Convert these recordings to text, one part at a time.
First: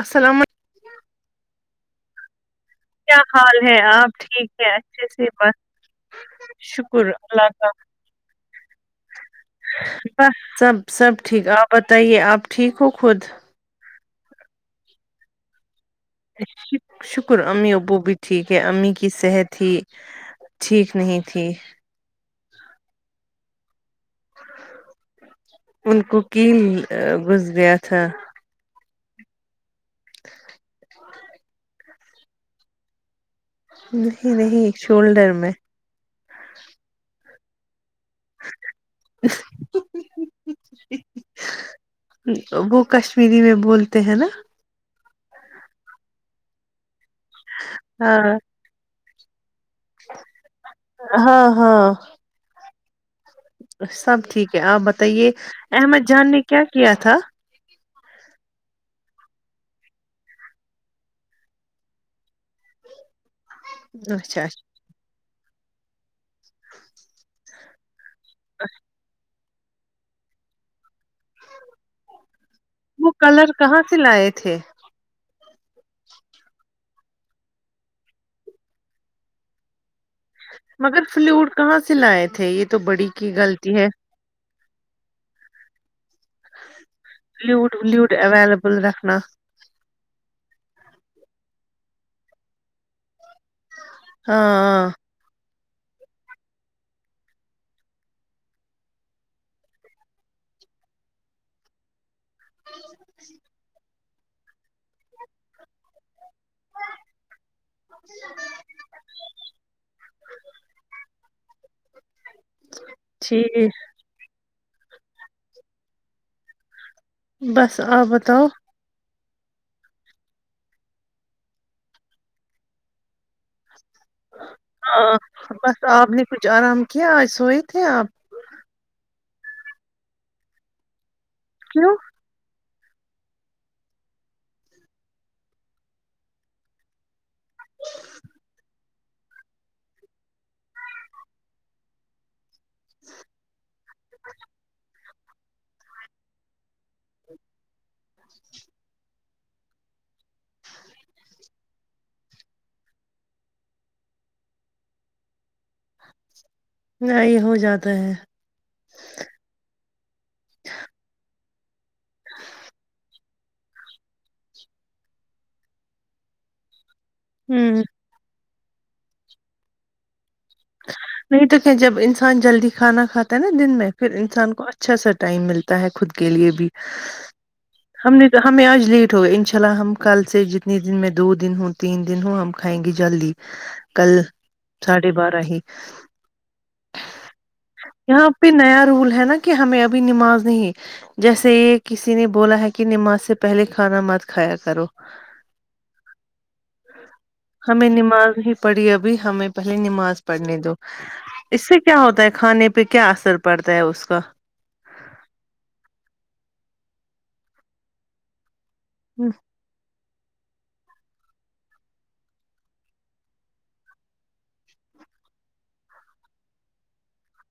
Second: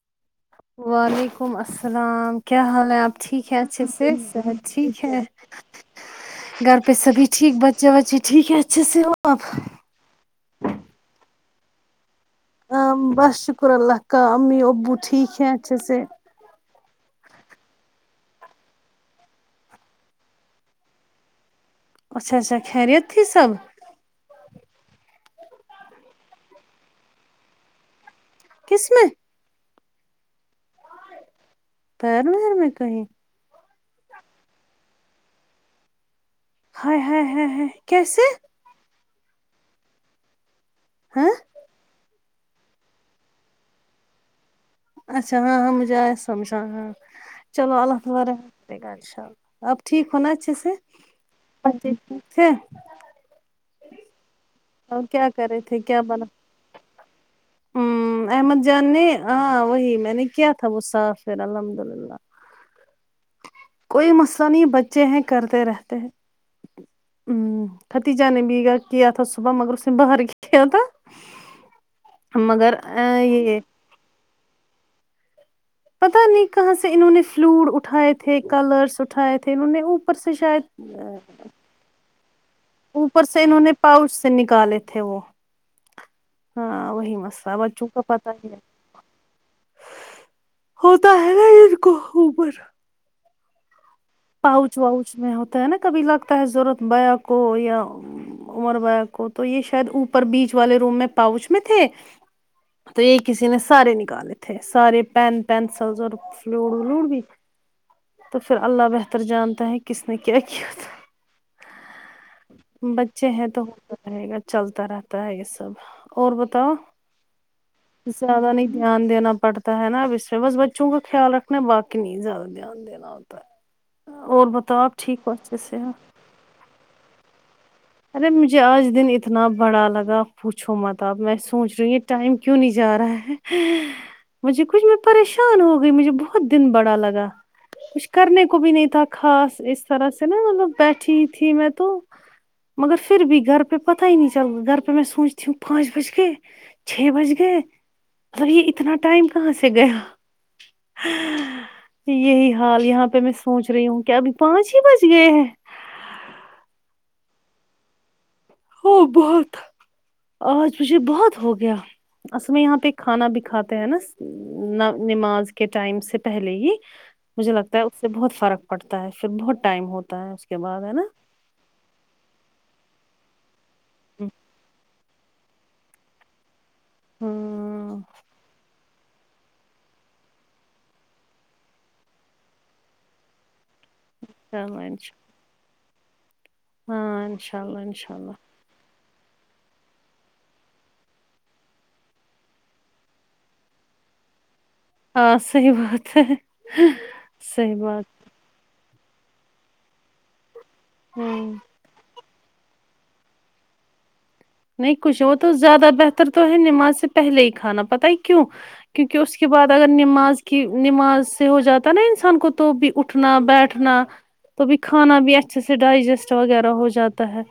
السلام علی وعلیکم السلام کیا حال آپ کیا ٹھیک ہے حال اچھے سے آپ ٹھیک سحت ٹھیک اچھے ہے سے بس گھر پہ شکر سبھی اللہ ٹھیک کا بچے بچے ٹھیک ہے اچھے سے ہو آپ بس سب سب ٹھیک آپ بتائیے آپ ا ٹھیک ہو خود بس شکر اللہ کا امی ابو ٹھیک ہے اچسے شکر امی ابو بھی ٹھیک ہے امی کی صحت ہی ٹھیک نہیں تھی اچھا اچھا خیریت تھی سب ان کو کیل گھس گیا تھا کس میں تیر مر میں کہیں نہیں نہیں شولڈر میں ہائے ہائے کیسے ہاں وہ کشمیری میں بولتے ہیں نا اچھا ہاں ہ مجھے آ سمجھا ہاں چلو اللہ ہاں تعالی رپ ٹھیک ہونااچھے سے ہاں جی سب ٹھیک ہے آپ اور کیا بتائیے کر رہے احمد جان نے کیا کیا تھا ہوں احمد جان نے ہاں وہی میں نے کیا تھا وہ صافھر الحمد للہ کوئی اچھا مسئلہ اچھا نہیں بچے ہیں کرتے رہتے ہیں ہوں کھتیجہ نے بی بھیگا کیا تھا اسکو صبح مگرگر سم باہر کھی تو مگر وہ کلر یہ کہاں سے لائے تھے پتا نہیں کہاں سے انہوں نے فلوڈ اٹھائے تھے کلرس اٹھائے تھے انہوں نے پر سے شاید مگر فلوڈ کہاں سے لائے تھے یہ تو بڑی اوپر کی سے انہوں نے غلطی ہے پاؤچ سے نکالے تھے وہ ہاں وہی مسئلہ فلوڈ بچوں کا ولوڈ پتہ ہی ہے اویلیبل رکھنا ہوتا ہے نا ان کو اوپر پاؤچ ہاں واؤچ میں ہوتا ہے نا کبھی لگتا ہے ضورت بیا کو یا عمر بیا کو تو یہ شاید اوپر بیچ والے روم میں پاؤچ میں تھے تو یہ کسی نے سارے نکالتے سارے پین پینسل اور فلوٹ فلوڈ بھی [unintelligible] تو پھر اللہ بہتر جانتے ہیں کس نے کیاکیا ہے بچے ہیں تو ٹھیک ہوتا رہے گا چلتا رہتا ہے یہ سب اور بتاؤ بس آپ بتاؤ زیادہ نہیں دھیان داڑتا ہے نا اب اس میں بس بچوں کا خیال رکھنا باقی نہیں زیادہ دھیان دینا اور بتاؤ آپ ہاں ٹھیک ہواچھے سےےض بس ہو آپ نے کچھ آرام کیا آج سوئے تھے آپ ارے مجھے آج دن اتنا بڑا لگا پوچھو مت آب میں سوچ رہی ہوں کیوں یہ ٹائم کیوں نہیں جا رہا ہے مجھے کچھ میں پریشان ہو گئی مجھے بہت دن بڑا لگا کچھ کرنے کو بھی نہیں تھا خاص اس طرح سے نا مطلب بیٹھی تھی میں تو مگر پھر بھی گھر پہ پتہ ہی نہیں چل گھر پہ میں سوچتی ہوں پانچ بج گے چھ بج گئے مطلب یہ اتنا ٹائم کہاں سے گیا ہاں یہی حال یہاں پہ میں سوچ رہی ہوں کیا ابھی پانچ ہی بج گئے ہیں نہیں ہو جاتا ہے ہو بہت آج مجھے بہت ہوگیا اصل میں یہاں پہ کھانا بھی کھاتے ہیں نا نماز کے ٹائم سے پہلے ہی مجھے لگتا ہوں ہے اس سے بہت فرق پڑتا ہے پھر بہت ٹائم ہوتا ہے اس کے بعد ہے نا نہیں تو کہ جب انسان جلدی کھانا کھا نا دن میں پھر انسان کو اچھا سا ٹائم ملتا ہے خود کے لیے بھی ہوں، ہم نے ہمیں آج لیٹ ہو گئے ان شاء اللہ ہم کل سے جتنے دن میں دو دن ہوں تین دن ہوں ہم کھائیں گے جلدی کل ہاں چلو ساڑھے انشاء بارہ ہی ہاں انشاء اللہ انشاء یہاں اللہ پہ نیا رول ہے نا کہ ہمیں ابھی نماز نہیں جیسے یہ کسی نے بولا ہے کہ نماز سے پہلے کھانا مت کھایا کرو ہاں صحیح بات ہے صحیح ہمیں بات نماز ہی پڑی ابھی ہمیں پہلے نماز پڑھنے دو ہوں اس سے کیا ہوتا ہے کھانے پہ کیا اثر پڑتا ہے اس کا نہیں کچھ وہ تو زیادہ بہتر تو ہے نماز سے پہلے ہی کھانا پت ہی کیوں کیونکہ اس کے بعد اگر نماز کی نماز سے ہو جاتا نا انسان کو تو بھی اٹھنا بیٹھنا توبھی کھانا بھی اچھے سے ڈائجسٹ وغیرہ ہو جاتا ہے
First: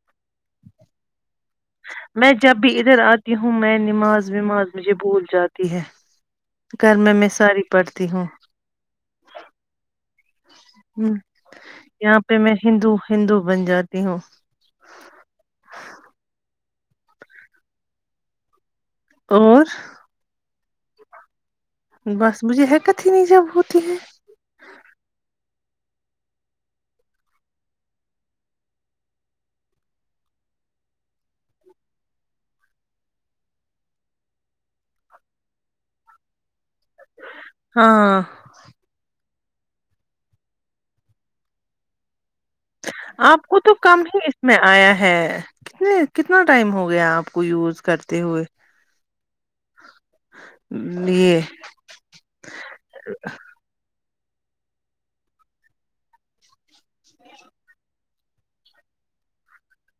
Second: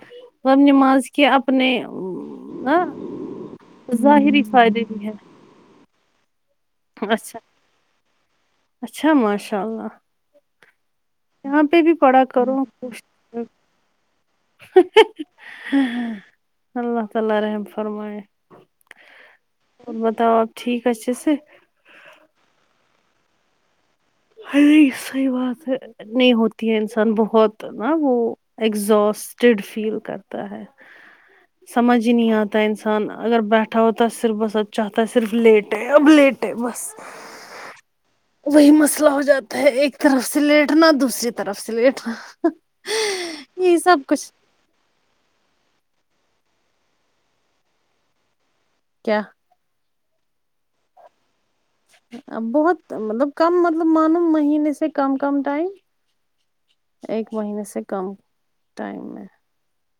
اب نماز کے اپنے میں جب بھی ہاں ادھر آتی ہوں میں نماز ظاہری وماز فائدے مجھے بھی ہے بھول جاتی ہے گھر میں میں اچھا ساری پڑھتی ہوں اچھا ماشاء اللہ ہ یہاں پہ بھی یہاں پڑھا پہ میں کرو ہندو ہندو بن جاتی ہوں اللہ تعالی رحم فرمائے اور بتاو آپ ٹھیک اچہے سے بس مجھے حکت ہی نہیں ہوتی ہے ہائے صحیح بات ہے نہیں ہوتی ہے انسان بہت نا وہ ایگزاسٹٹ فیل کرتا ہے سمجھ ہی نہیں آتا ہے انسان اگر بیٹھا ہوتا ہے تو صرف بس چاہتا ہے صرف لیٹے اب لیٹ ہے بس ہاں وہی مسئلہ ہو جاتا ہے ایک طرف سے لیٹنا دوسری طرف سے لیٹنا آپ کو تو یہی سب کم ہی کچھ میں آیا ہے کتنے کتنا ٹائم ہو گیا ہے آپ کو یوز کرتے ہوئے کیا یہ ا بہت مطلب کم مطلب معلوم مہینے سے کم کم ٹائم ایک مہینے سے کم ٹائم میں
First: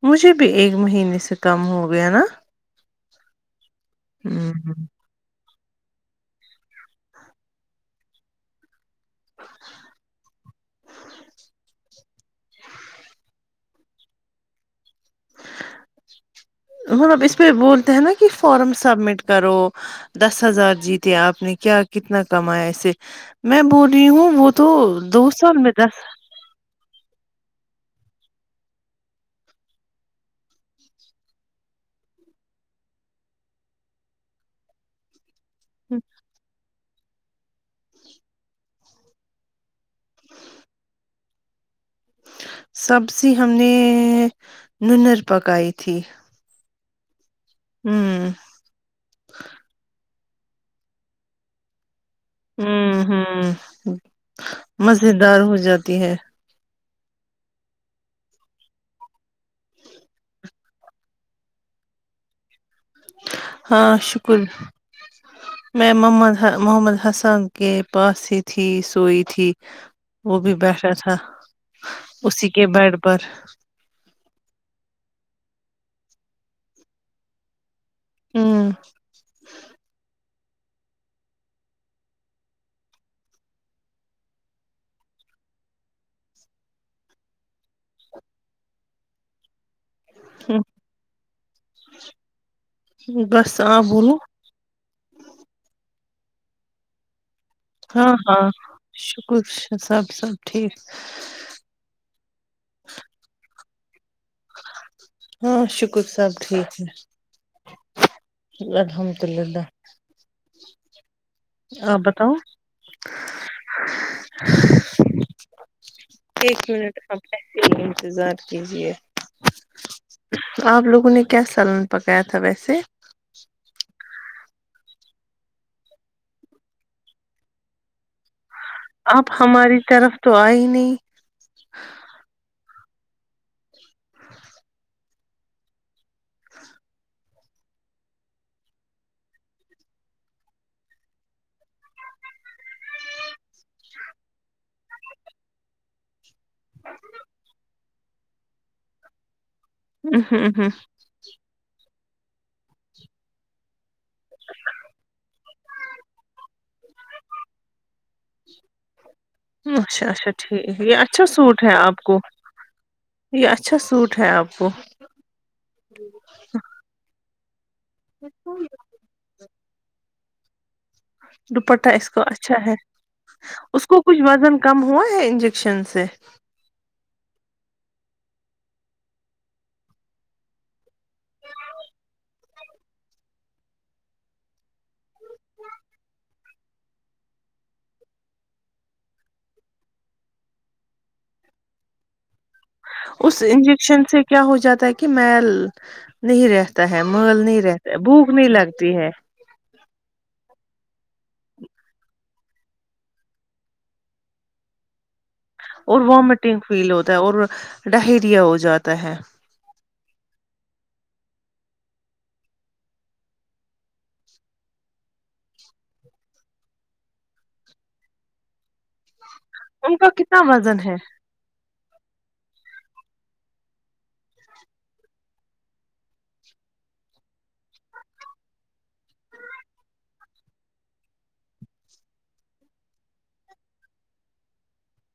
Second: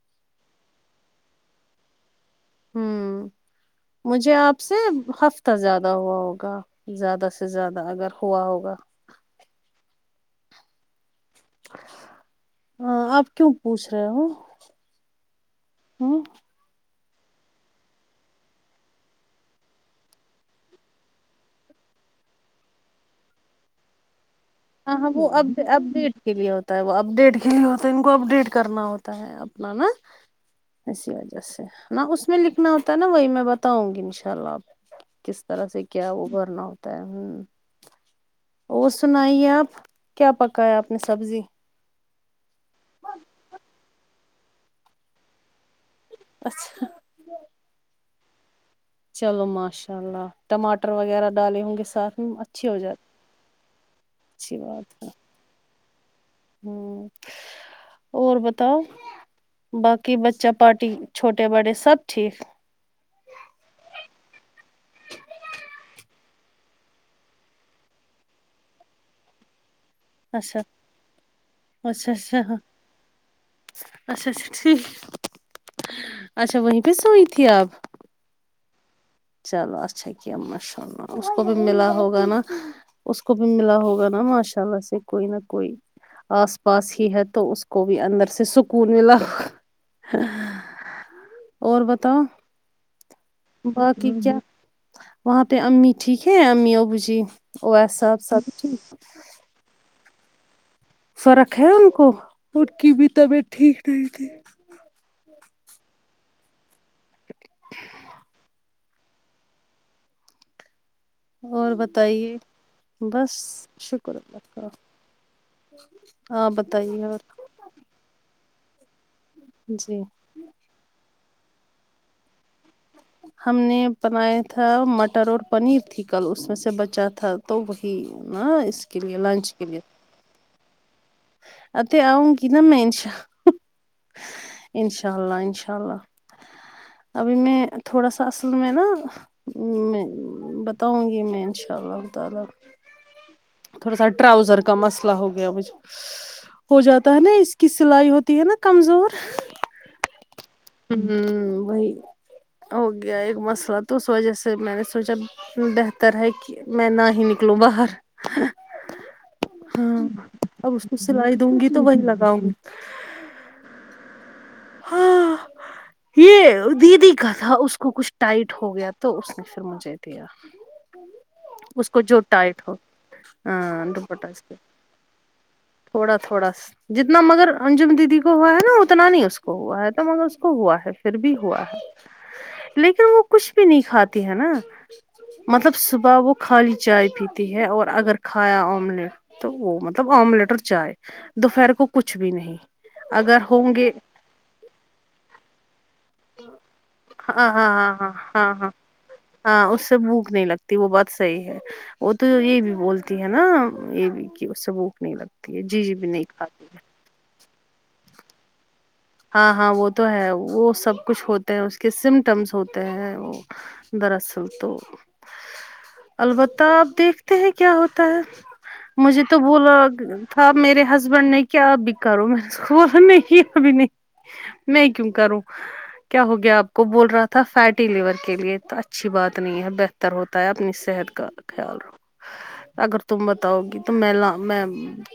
مجھے بھی ایک مہینے سے کم ہو گیا نا ہوں مجھے آپ ہمم، سے ہف اتا زیادہ ہوا ہوگا زیادہ سے زیادہ اگر ہوا ہوگا ہاں آپ کیوں پوچھ رہے ہو ہ مطلب اس پہ بولتے ہیں نا کہ فارم سبمٹ کرو دس ہزار جیتے آپ نے کیا کتنا کمایا اسے میں بول رہی ہوں وہ تو ہاں ہاں وہ دو سال اپ میں دس اپڈیٹ کے لیے ہوتا ہے وہ اپڈیٹ کے لیے ہوتا ہے ان کو اپڈیٹ کرنا ہوتا ہے اپنا نا اسی وجہ سے نہ اس میں لکھنا ہوتا ہے نا وہی میں بتاؤں گی ان شاء اللہ آپ کس طرح سے کیا وہ بھرنا ہوتا ہے ہ اور سنائیے نہیں آپ کیا پکایا آپ نے سبزی سبزی ہم نے ننر پکائی تھی اچھا ہوں چلو ماشاء اللہ ٹماٹر وغیرہ ڈالے ہوں گے ساتھ میں اچھی ہو ہوں جاتی ہوں اچھی بات ہے مزیدار ہو جاتی ہے ہوں اور بتاؤ باقی بچہ پارٹی چھوٹے بڑے سب ٹھیک ہاں شکر میں محمد ح محمد حسان کے پاس ہی تھی سوئی تھی وہ بھی اچھا بیٹھا تھا اچھا اسی اچھا کے بیڈ پر اچھا اچھا ٹھیک اچھا وہی پہ سوئی تھی آپ ام چلو اچھا کیا ماشاء اللہ اس کو بھی ملا ہوگا نا اس کو بھی ملا ہوگا نا ماشاء اللہ سے کوئی نہ کوئی آس پاس ہی ہے تو اس کو بھی اندر سے سکون ملا اور بتاؤ بس آپ بات بولو وہاں پہ امی ٹھیک ہے امی ابو جی او سب سب کچھ سب سب ٹھیک رکھے ان کو ان کی بھی طبیعت ٹھیک نہیں تھی ہاں شکر سب ٹھیک ہے الحمد اللہ اور بتائیے بس شکر اللہ تلله ایک منٹ اب ایسے ہی انتظار کیجیے جی آپ لوگوں نے کیا سالن پکایا تھا ویسے ہم نے بنایا تھا مٹر اور پنیر تھی کل اس میں سے بچا تھا تو وہی نہ آپ ہماری طرف تو آئے نہیں اتھے آؤنگی نا مے انشا ان شاء اللہ ان شاء اللہ ابھی میں تھوڑا سا اصل میں نا ام میں بتاؤں گی میں انشاء اللہ تعالی تھوڑا سا ٹراؤزر کا مسئلہ ہو گیا مجھ ہو جاتا ہے نا اس کی سلائی ہوتی ہے نا کمزور ہوں ہوں ہوں وہی ہو گیا ایک مسئلہ تو اس وجہ سے میں نے سوچا بہتر ہے کہ میں نہ ہی نکلوں باہر ہاں اچھا اچھا اب ٹھیک اس کو یہ اچھا سلائی دوں سوٹ گی ہے تو وہی آپ کو لگاؤں گی یہ اچھا سوٹ ہے آپ کو ہاں یہ دیدی کا تھا اس کو کچھ ٹائٹ ہو گیا تھا تو اس نے پھر مجھے دیا اس دوپٹہ کو جو کا اچھا ٹائٹ ہو ہے ہاں اس کو کچھ دوپٹا سے وزن کم ہوا ہے انجیکشن سے تھوڑا تھوڑا جتنا مگر انجم دیدی کو ہوا ہے نا اتنا نہیں اس کو اس کو ہوا ہے تو مگر اس کو ہوا ہے پھر بھی ہوا ہے لیکن وہ کچھ بھی نہیں کھاتی ہے نا مطلب صبح وہ خالی چائے پیتی ہے اور اگر کھایا آملیٹ تو وہ مطلب آملیٹ اور چائے دوپہر کو کچھ بھی نہیں اس اگر ہوں گے انجیکشن سے کیا ہو جاتا ہے کہ کہ محل نہیں رہتا ہے مل ہاں نہیں رہتا بھوک نہیں لگتی ہے ہ اس سے بھوک نہیں لگتی وہ بہت صحیح ہے وہ تو یہ بھی بولتی ہے نا یہ بھی کہ اس سے بھوک نہیں لگتی ہے جی جی اور بھی نہیں وامٹنگ کھاتی فیل ہوتا ہے اور ڈاہیریا ہو جاتا ہے ہاں ہاں وہ تو ہے وہ سب کچھ ہوتے ہیں اس کے سمٹمس ہوتے ہیں وہ دراصل تو البتہ آپ دیکھتے ہیں کیا ہوتا ہے مجھے تو بولا ان کا کتنا تھا وزن میرے ہے ہسبینڈ نے کیا ابھی کرو میں بلا نہیں ابھی نہیں میں کیوں کروں کیا ہو گیا آپ کو بول رہا تھا فیٹی لیور کے لیے اچھی بات نہیں ہے بہتر بتر ہوتا ہے اپنی صحت کا خیال رو اگر تم بتاؤ گی تو میں میں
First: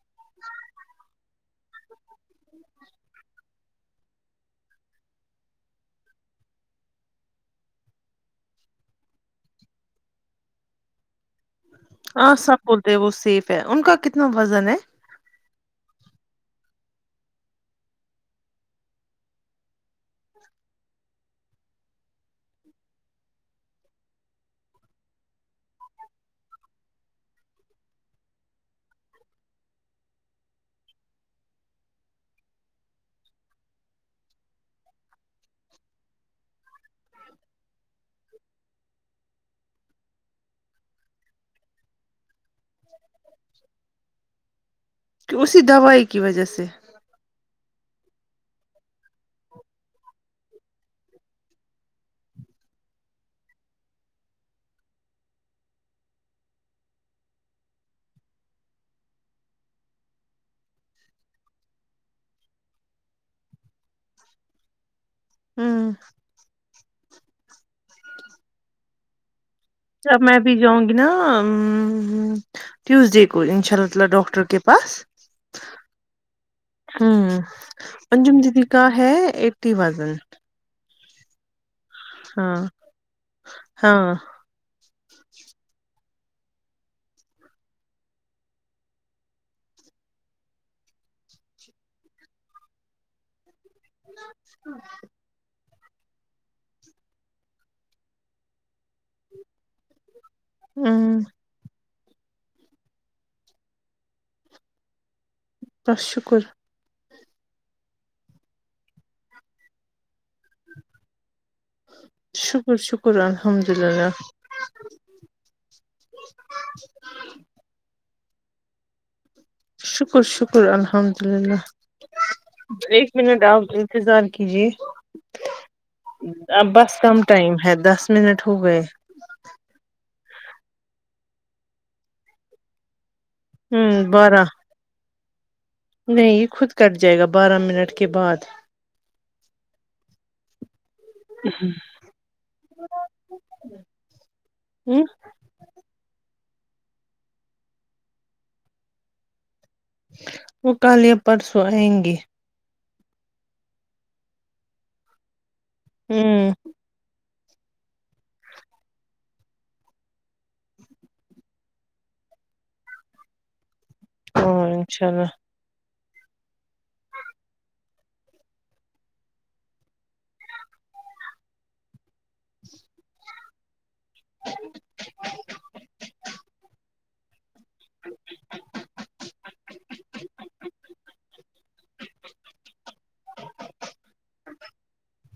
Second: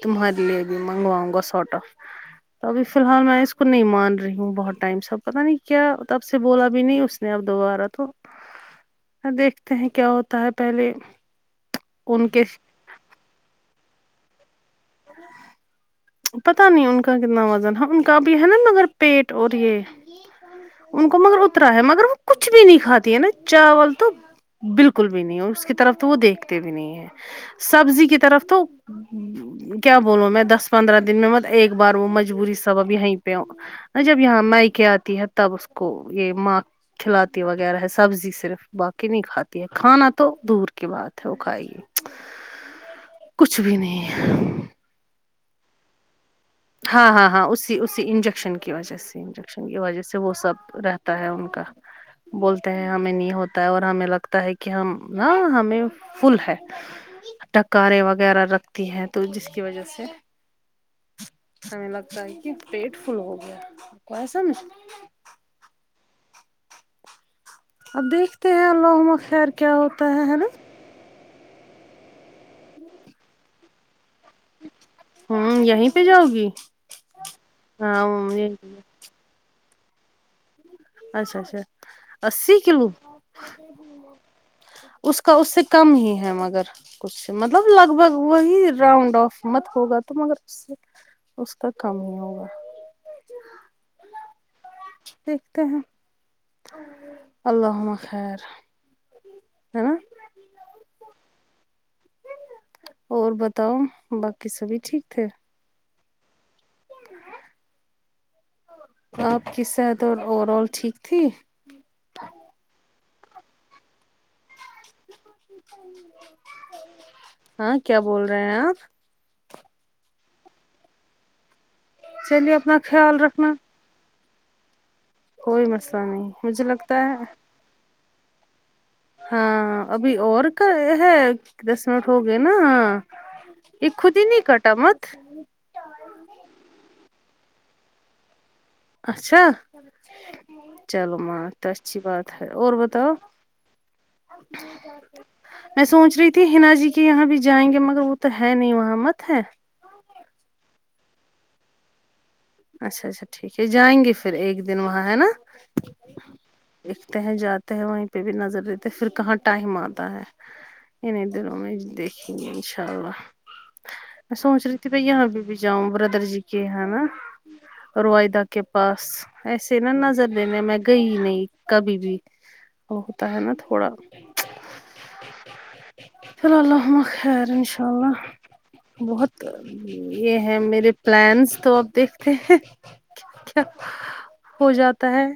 تمہارے لیے بھی منگواؤں گا سوٹا تو ابھی فی الحال میں اس نہیں مان رہی ہوں بہت ٹائم سے اب پتہ نہیں کیا تب سے بولا بھی نہیں اس نے اب دوبارا تو دیکھتے ہیں کیا ہوتا ہے پہلے ان ہاں کے سب بولتے وہ سیف ہے ان کا کتنا وزن ہے پتا نہیں ان کا کتنا وزن ہے ان کا بھی ہے نا مگر پیٹ اور یہ ان کو مگر اترا ہے مگر وہ کچھ بھی نہیں کھاتی ہے نا چاول تو بالکل بھی نہیں ہے اس کی طرف تو وہ دیکھتے بھی نہیں ہیں سبزی کی طرف تو کیا بولو میں دس پندرہ دن میں مت ایک بار وہ مجبوری سبب یہیں پہ ہ جب یہاں مائکے آتی ہے تب اس کو یہ ماں کھلاتی وغیرہ ہے سبزی صرف باقی نہیں کھاتی ہے کھانا تو دور کی بات ہے وہ کھائی کچھ بھی نہیں کہ اسی دوائی کی وجہ سے ہاں ہاں ہاں اسی اسی انجیکشن کی وجہ سے انجیکشن کی وجہ سے وہ سب رہتا ہے ان کا بولتے ہیں ہمیں نہیں ہوتا ہے اور ہمیں لگتا ہے کہ ہم نہ ہمیں فل ہے ٹکاریں وغیرہ رکھتی ہیں تو جس کی وجہ سے ہمیں لگتا ہے کہ پیٹ فل ہو گیا ایسا نہیں ہمم اب دیکھتے ہیں اللہم خیر کیا ہوتا جب میں ہے نا ابھی جاؤں گی نا ٹیوزڈے کو انشاء اللہ تعالی ڈاکٹر کے پاس ہمم یہیں پہ جاؤ گی ہوں ہاں انجم یہیں دید کاا پہ، ہے ایٹی وزن اچھا اچھا اسی ہاں کلو ہاں اس کا اس سے کم ہی ہے مگر کچھ مطلب لگ بھگ وہی راؤنڈ آف مت ہوگا تو مگر اس سے اس کا کام ہی ہوگا ہاں دیکھتے ہیں اللہ ہمہ خیر ہے نا ہاں اور بتاؤ باقی سبھی ٹھیک تھے بس شکر ہے آپ کی صحت اور اوور آل ٹھیک تھی شکر شکر الحمد اللہ ہاں کیا بول رہے ہیں آپ شکر شکر الحمد للہ چلیے اپنا ایک خیال منٹ رکھنا آپ انتظار کیجے کوئی مسئلہ نہیں مجھے اب بس لگتا کم ہے ٹائم ہے دس منٹ ہو گئے ہاں ابھی اور کا ہے دس منٹ ہو گئے نا ایک ہوں خود نہیں بارہ کٹا مت نہیں خود کٹ جائے گا بارہ منٹ کے بعد اچھا چلو ماں تو اچھی بات ہے اور بتاؤ ہوں میں سوچ رہی تھی حناا جی کے یہاں بھی جائیں گے مگر وہ تو ہے نہیں وہاں مت ہے وہ کل پرسوں آئیں گی اچھا اچھا ٹھیک ہے جائیں گے پھر ایک دن وہاں ہے نا ہمم دکھتے ہیں جاتے ہیں وہیں پہ بھی نظر دیتے پھر کہاں ٹائم آتا ہے اننے دنوں میں دیکھیں گے انشاء اللہ میں سوچ ہاں رہی تھی ب انشاء یہاں اللہ بھی بھی جاؤں بردر جی کے ہے نا روائدہ کے پاس ایسے نا نظر دینے میں گئی نہیں کبھی بھی وہ ہوتا ہے نا تھوڑا اللہمہ خیر انشاء اللہ بہت یہ ہے میرے پلانس تو آپ دیکھ کیا کیا ہو جاتا ہے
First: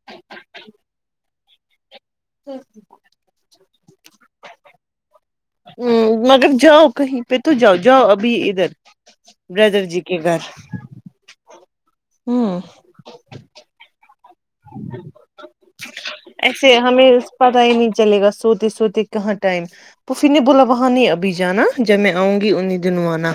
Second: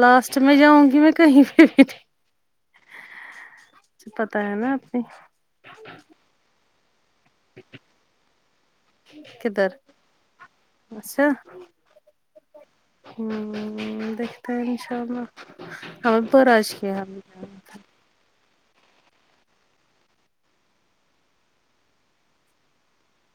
لاسٹ میں جاؤں گی میں کہیں پہ بھی ٹھیک پتہ ہے نہ اپنے آپ نے ہ مگر جاؤ کہہیں پہ تو جاؤ جاؤ ابھی ادھر بردر جی کے گھر ایسا ہوں ہیہ دیکھتے ہیں انشاء اللہ ہمیں پر آج کے ہم ٹائم نہیں چلے گا سوتے سوتے کہاں ٹائم پفی نے بولا وہاں نہیں ابھی جانا جب میں آؤں گی انہیں دونوں آنا